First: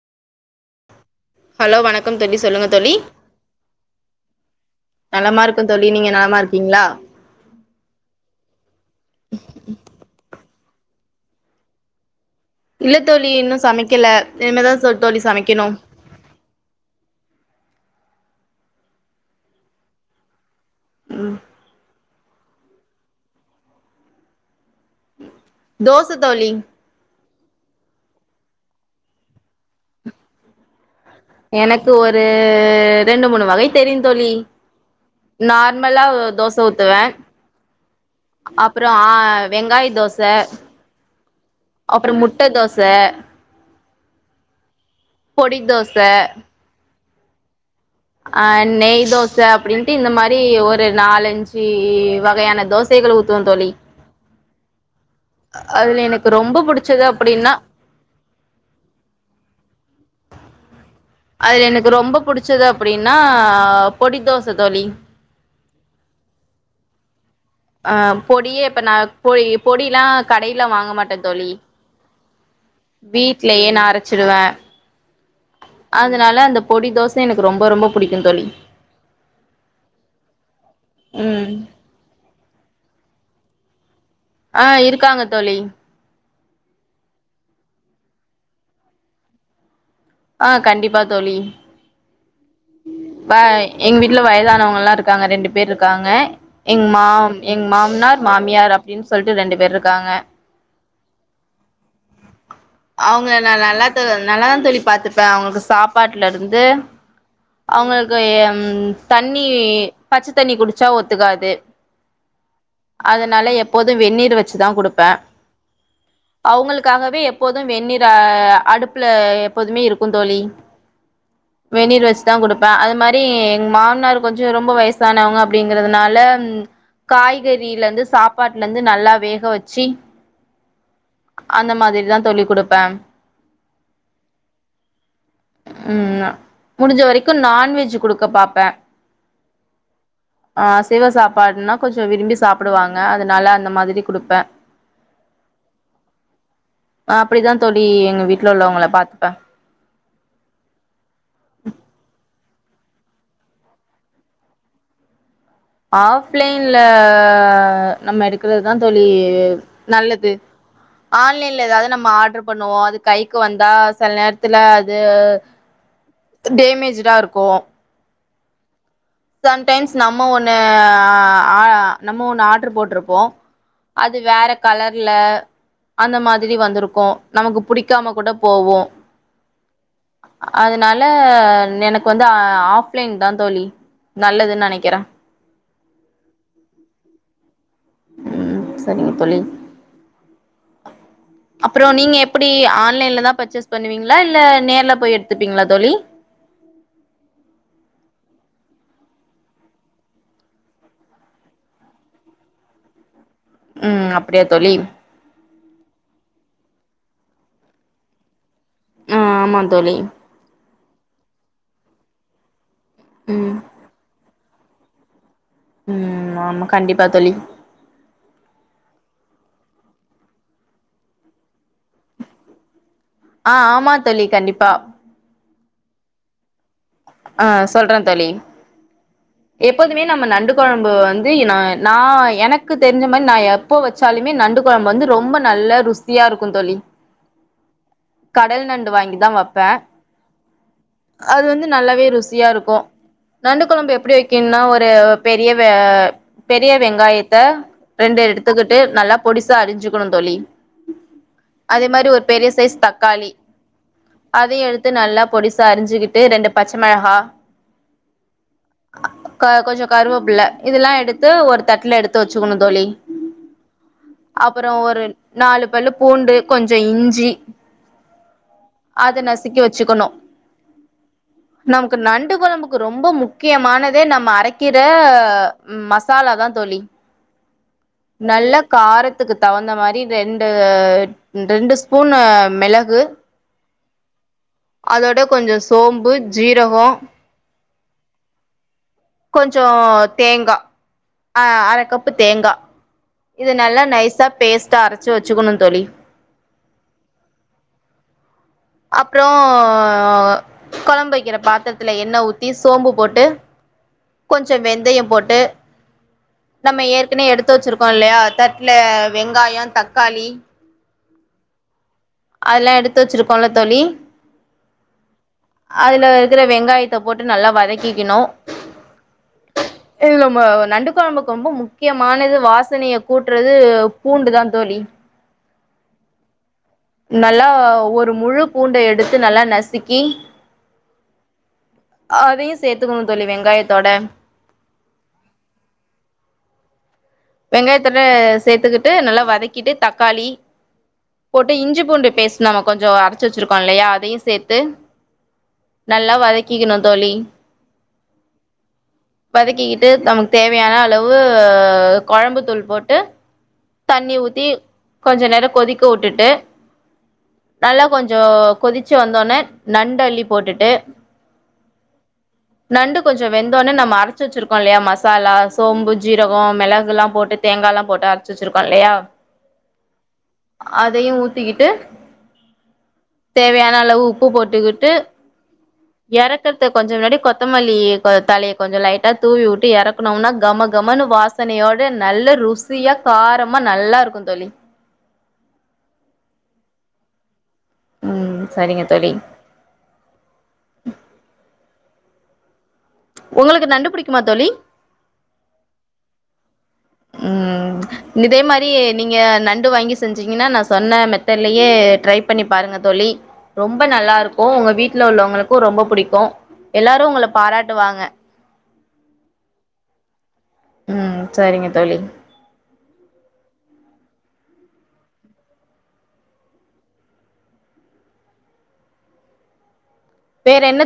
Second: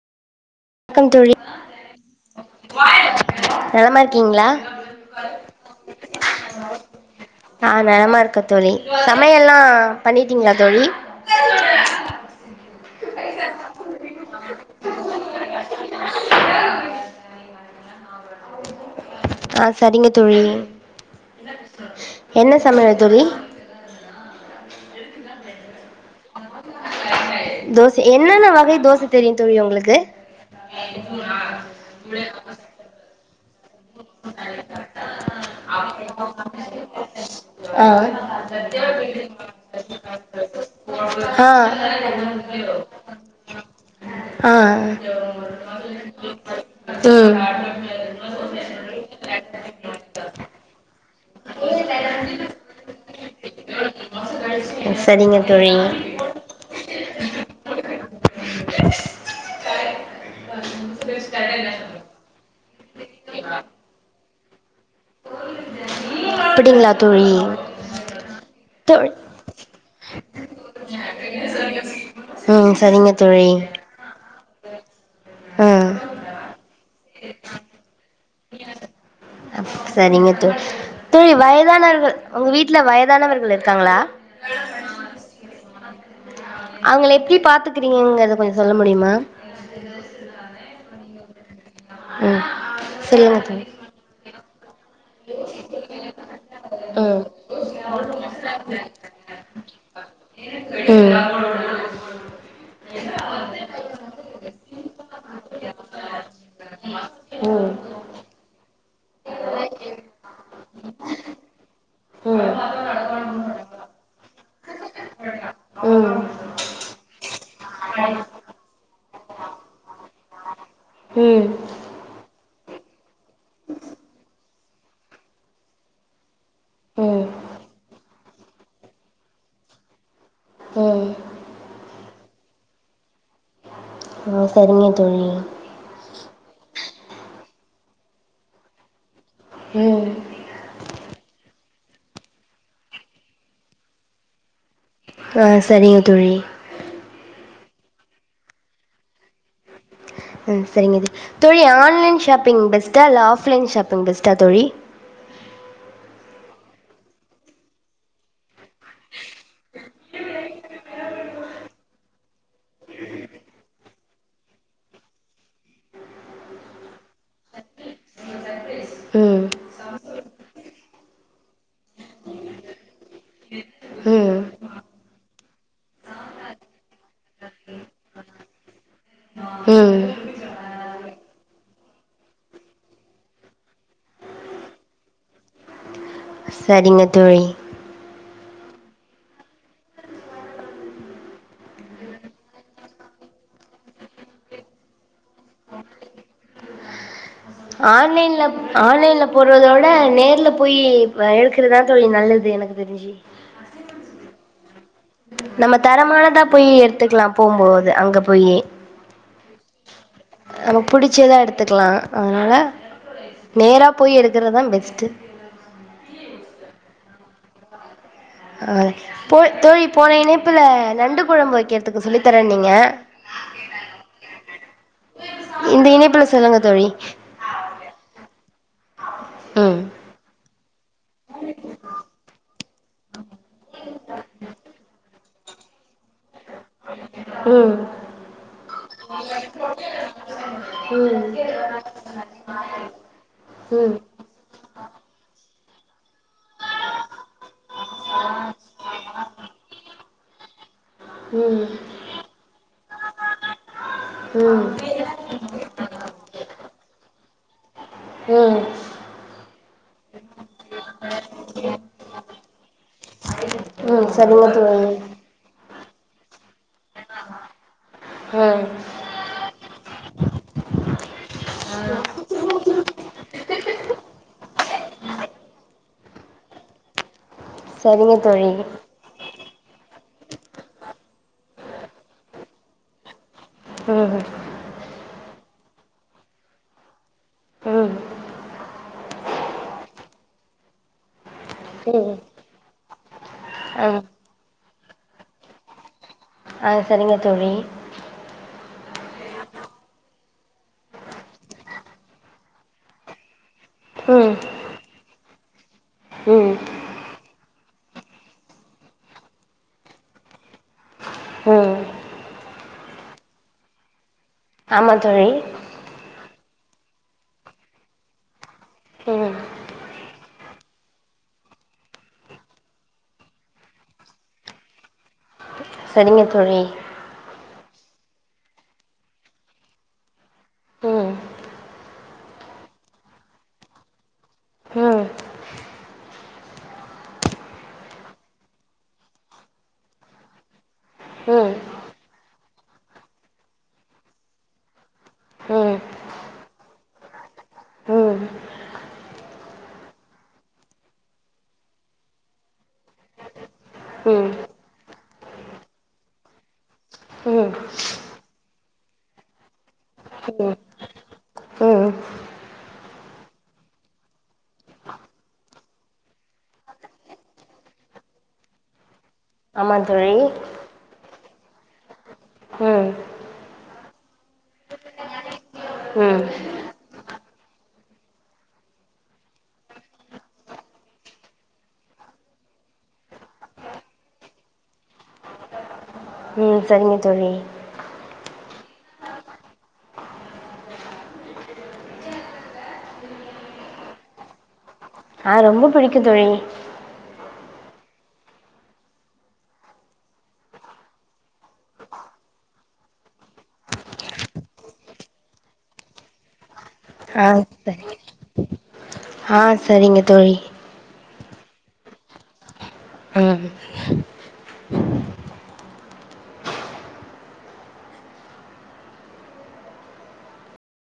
வணக்கம் தோழி ஹலோ வணக்கம் தோழி சொல்லுங்க தோழி நலமா இருக்கீங்களா நலமா இருக்க தோழி நீங்க நலமா இருக்கீங்ளா அ நலமா இருக்க தோழி சமையல்லா பண்ணிட்டீங்ளா தோழி இல்ல தோழி இன்னு சமைக்கல இனிமேதா தோ தோழி சமைக்கணு அ சரிங்க தோழி என்ன சமயல் தோழி தோச தோழி தோச என்னன்ன வகை தோச தெரியு தோழி உங்களுக்கு எனக்கு ஒரு ரெண்டு மூணு வகை தெரியு தோழி நார்மலா தோச ஊத்துவ [unintelligible] தோச அப்புறோ முட்ட தோச அ அ பொடி தோச ம் அ நெய் தோச அப்டின்ட்டு இந்த மாரி ஒரு நா நாலஞ்சு வகையான தோசைகல் ஊத்துவ தோழி ம் சரிங்க தோழி அதுல எனக்கு ரொம்ப புடிச்சது அப்டின்னா [unintelligible] அதுல எனக்கு ரொம்ப புடிச்சது அப்டின்னா பொடி தோச தோழி அப்டிங்ளா தோழி அ பொடியே இப்ப நா தோழி பொ பொடிலா கடைல வாங்க மாட்ட தோழி ம் சரிங்க தோழி வீட்லயே ந அரச்சிடுவ ம் அதனால அந்த பொடி தோச எனக்கு ரொம்ப ரொம்ப புடிக்கு தோழி சரிங்க தோழி தோழி ம் வயதானவர்கள் உங்க வீட்ல வயதானவர்கள் இருக்காங்களா அ இருக்காங்க தோழி அவங்கள எப்டி பாத்துக்கறீங்கங்கறத கொஞ்சோ சொல்ல முடியுமா அ கண்டிப்பா தோழி ம் வ சொல்லுங்க தோழி எங்க வீட்ல வயதானவங் இருக்காங்க ரெண்டு பேர் இருக்காங்க எங் மா எங் மாமனார் மாமியார் அப்டின் சொல்ட்டு ரெண்டு பேர் இருக்காங் க ம் அவங்க நா நல்லா து நல்லாதா தோழி பாத்துப்பே அவங்களுக்கு சாப்பாட்டுலருந்து ம் அவங்களுக்கு ம் தண்ணி பச்ச தண்ணி குடிச்சா ஒத்துக்காது ம் ம் ம் அதுனால எப்போது வெந்நீர் வச்சுதா குடுப்ப அவங்களுக்காகவே எ ப்போதும் வெநீர் அடுப்புல எப்போதுமே இருக்கு தோழி ம் ம் வெநீர் வ டுப்ப அது மாரி எங்க மாமனார் கொஞ்சோ ரொம்ப வயசானவங்க அப்படிங்கறதுனால ம் காய்கறில இருந்து சாப்பாட்டுல இருந்து நல்லா வேக வச்சு ம் அந்த மாதிரிதா தோழி குடுப்பே ஒ சரிங்க தோழி ம் முடிஞ்ச வரைக்கு நான் வெஜ் குடுக்க பாப்பே ம் ஆ அசைவ சாப் பாட்னா கொஞ்ச விரும்பி சாப்புடுவாங்க அதனால அந்த மாதிரி குடுப்பே ஆ சரிங்க தோழி அப்டிதா தோழி எங்க வீட்ல உள்ளவங்கள பாத்துப்பே ம் சரிங்க இது தோழி ஆன்லைன் ஷாப் பிங் பெஸ்ட்டா இல்ல ஆஃப்லைன் ஷாப்பிங் பெஸ்டா தோழி ஆஃப்லைன்ல நம்ம எடுக்குறதுதா தோழி நல்லது ஆன்லைன்ல எதாவது நம்ம ஆடர் பண்ணுவோ அது கைக்கு வந்தா செல் நேரத்துல அது டேமேஜ்டா இருக்கு ம் சம்டைம்ஸ் நம்ம ஒண்ணு ஆ நம்ம ஒண்ணு ஆடர் போட்டுருப்போ அது ம் வேற கலர்ல அந்த மாதிரி வந்துருக்கு நமக்கு புடிக்காம குட போவு ம் அதனால எனக்கு வந்து அ ஆஃப்லைன் தா தோழி நல்லதுன் நெனைக்கிற சரிங்க தோழி ம் சரிங்க தோழி அப்றோ நீங்க எப்டி ஆன்லைன்லதா பர்ச்சேஸ் பண்ணுவீங்களா இல்ல நேர்ல போய் எடுத்துப்பீங்ளா தோழி ஆன்லைன்ல ஆன்லைன்ல போறத விட நேர்ல போய் ப எடுக்கறதா தோழி நல்லது எனக்கு தெரிஞ்சி ம் அப்டியா தோழி நம்ம தரமானதா போய் எடுத்துக்லா போகுபோது அங்க போயி அ ஆமா தோழி நமக் புடிச்சதா எடுத்துக்லா அதனால ம் நேரா போய் எதுக் கிறதா பெஸ்ட்டு ம் ஆமா கண்டிப்பா தோழி அ போ தோழி போன இணைப்புல நண்டு கொழம்பு வக்கிறதுக்கு சொல்லி தரனீங்க அ ஆமா தோழி கண்டிப்பா இந்த இணைப்புல சொல்லுங்க தோழி அ சொல்ற தோழி ம் எப்போதுமே நம்ம நண்டு கொழம்பு வந்து எ நா நா எனக்கு தெரிஞ்ச மாரி நா எப்போ வச்சாலுமே நண்டு கொழம்பு வந்து ரொம்ப நல் நல்ல ருசியா இருக்கு தோழி ம் கடல் நண்டு வாங்கி தா வப்பே ம் அது வந்து நல்லாவே ருசியாருக்கு நண்டு கொழம்பு ம் எப்டி வை என்னா ஒரு பெரிய வே பெரிய வெங்காயத்த ரெண்டு எடுத்துக்குட்டு நல்லா பொடிசா அறிஞ்சுக்குனு தோழி ம் அதே மாரி ஒரு பெரிய சைஸ் தக்காளி அதையு ம் எடுத்து நல்லா பொடிசா அரிஞ்சி கிட்டு ரெண்டு பச்ச மெளகா ம் க கொஞ்ச கருவேப்பில்ல இதுல்லா எடுத்து ஒரு தட்ல எடுத்து வச்சுக்கனு தோழி ம் சரிங்க அப்றோ தோழி ஒரு நாலு பல்லு பூண்டு ச இஞ்சி ம் அத நசுக்கி வச்சுக்கனு நமக்கு நண்டு கொழம்புக்கு ரொம்ப முக் கியமானதே நம்ம அரைக்கிற மசாலா தா தோழி சரிங்க நல்ல தோழி காரத்துக்கு தவுந்த மாரி ரெண்டு ரெண்டு ஸ்பூனு மெளகு ம் ஹு அதோட கொஞ்ச சோம்பு ஜீரகோ ம் கொஞ்சோ தேங்கா அ அரக்கப்பு ம் தேங்கா இது நல்லா ஆ நைஸா பேஸ்டா அரச்சு வச்சுக்கணு தோழி அ சரிங்க தோழி அப்றோ கொழம்பு வக்கற பாத்திரத்துல எண்ணெ ஊத்தி சோம்பு போட்டு ம் கொஞ்ச வெந்தயம் போட்டு ம் நம்ம ஏற்கனவே எடுத்து வச்சிருக்கோ இல்லயா தட்டுல வெங்காயம் தக்காளி ம் அதெல்லா எடுத்து வச்சிருக்கோ இல்ல தோழி ஆமா தோழி அதுல வெங்காயத்த போட்டு நல்லா வதக்கிக்கணு ம் இது நம்ம நண்டு கொழம்புக்கு ரொம்ப முக்கியமானது வாசனைய கூட்றது பூண்டு தா தோழி சரிங்க தோழி நல்லா ஒரு முழு பூண்ட எடுத்து நல்லா நசுக்கி ம் அதையு சேத்துக்கணு தோழி வெங்காயத்தோட ம் வெங்காயத்தோட சேத்துக்கிட்டு நல்லா வதக்கிட்டு தக்காளி ம் போட்டு இஞ்சி பூண்டு பேஸ்ட் நம்ம கொஞ்சோ அரைச்சு வச்சிருக்கோ இல்லயா அதயு சேத்து ம் ம் நல்லா வதக்கிக்கணு தோழி ம் வதக்கிகிட்டு நமக்கு தேவயான அளவு கொழம்பு தூள் போட்டு தண்ணி ஊத்தி கொஞ்ச நேரம் கொதிக்க உட்டுட்டு ம் ம் நல்லா கொஞ்சோ கொதிச்சு வந்தோனே நண்ட அள்ளி போட்டுட்டு ம் நண்டு கொஞ்ச வெந்தோனே நம்ம அரச்சு வச்சிருக்கோ இல்லயா மசாலா சோம்பு ஜீரகம் மெளகுலாம் போட்டு தே தேங்கால்லா போட்டு அரச்சு வச்சுருக்கோ இல்லயா ஆமா தோழி ஊத்திக்கிட்டு ம் தேவயான அளவு உப்பு போட்டுகிட்டு ம் எறக்கறதுக்கு கொஞ்ச மின்னாடி கொத்தமல்லி அ தலைய கொஞ்ச லைட்டா தூவி விட்டு எறக்குனோம்னா கம கம கமன்னு வாசனையோட நல்ல ருசியா காரமா நல்லாருக்கு தோழி ம் சரிங்க தோழி ம் சரிங்க தோழி உங்களுக்கு நண்டு புடிக்குமா தோழி அ ரொம்ப புடிக்கு தோழி ம் இதே மாரி நீங்க நண்டு வாங்கி செஞ்சீங்கன்னா நா சொன்ன மெத்தட்லயே ட்ரை பண்ணி பாருங்க தோ ழி ரொம்ப நல்லா இருக்கு உங்க வீட்ல உள்ளவங்களுக்கு ரொம்ப புடிக்கு எல்லாரு உங்கள பாராட்டுவாங்க அ சரிங்க தோழி ம் சரிங்க தோழி ம் வேற என்ன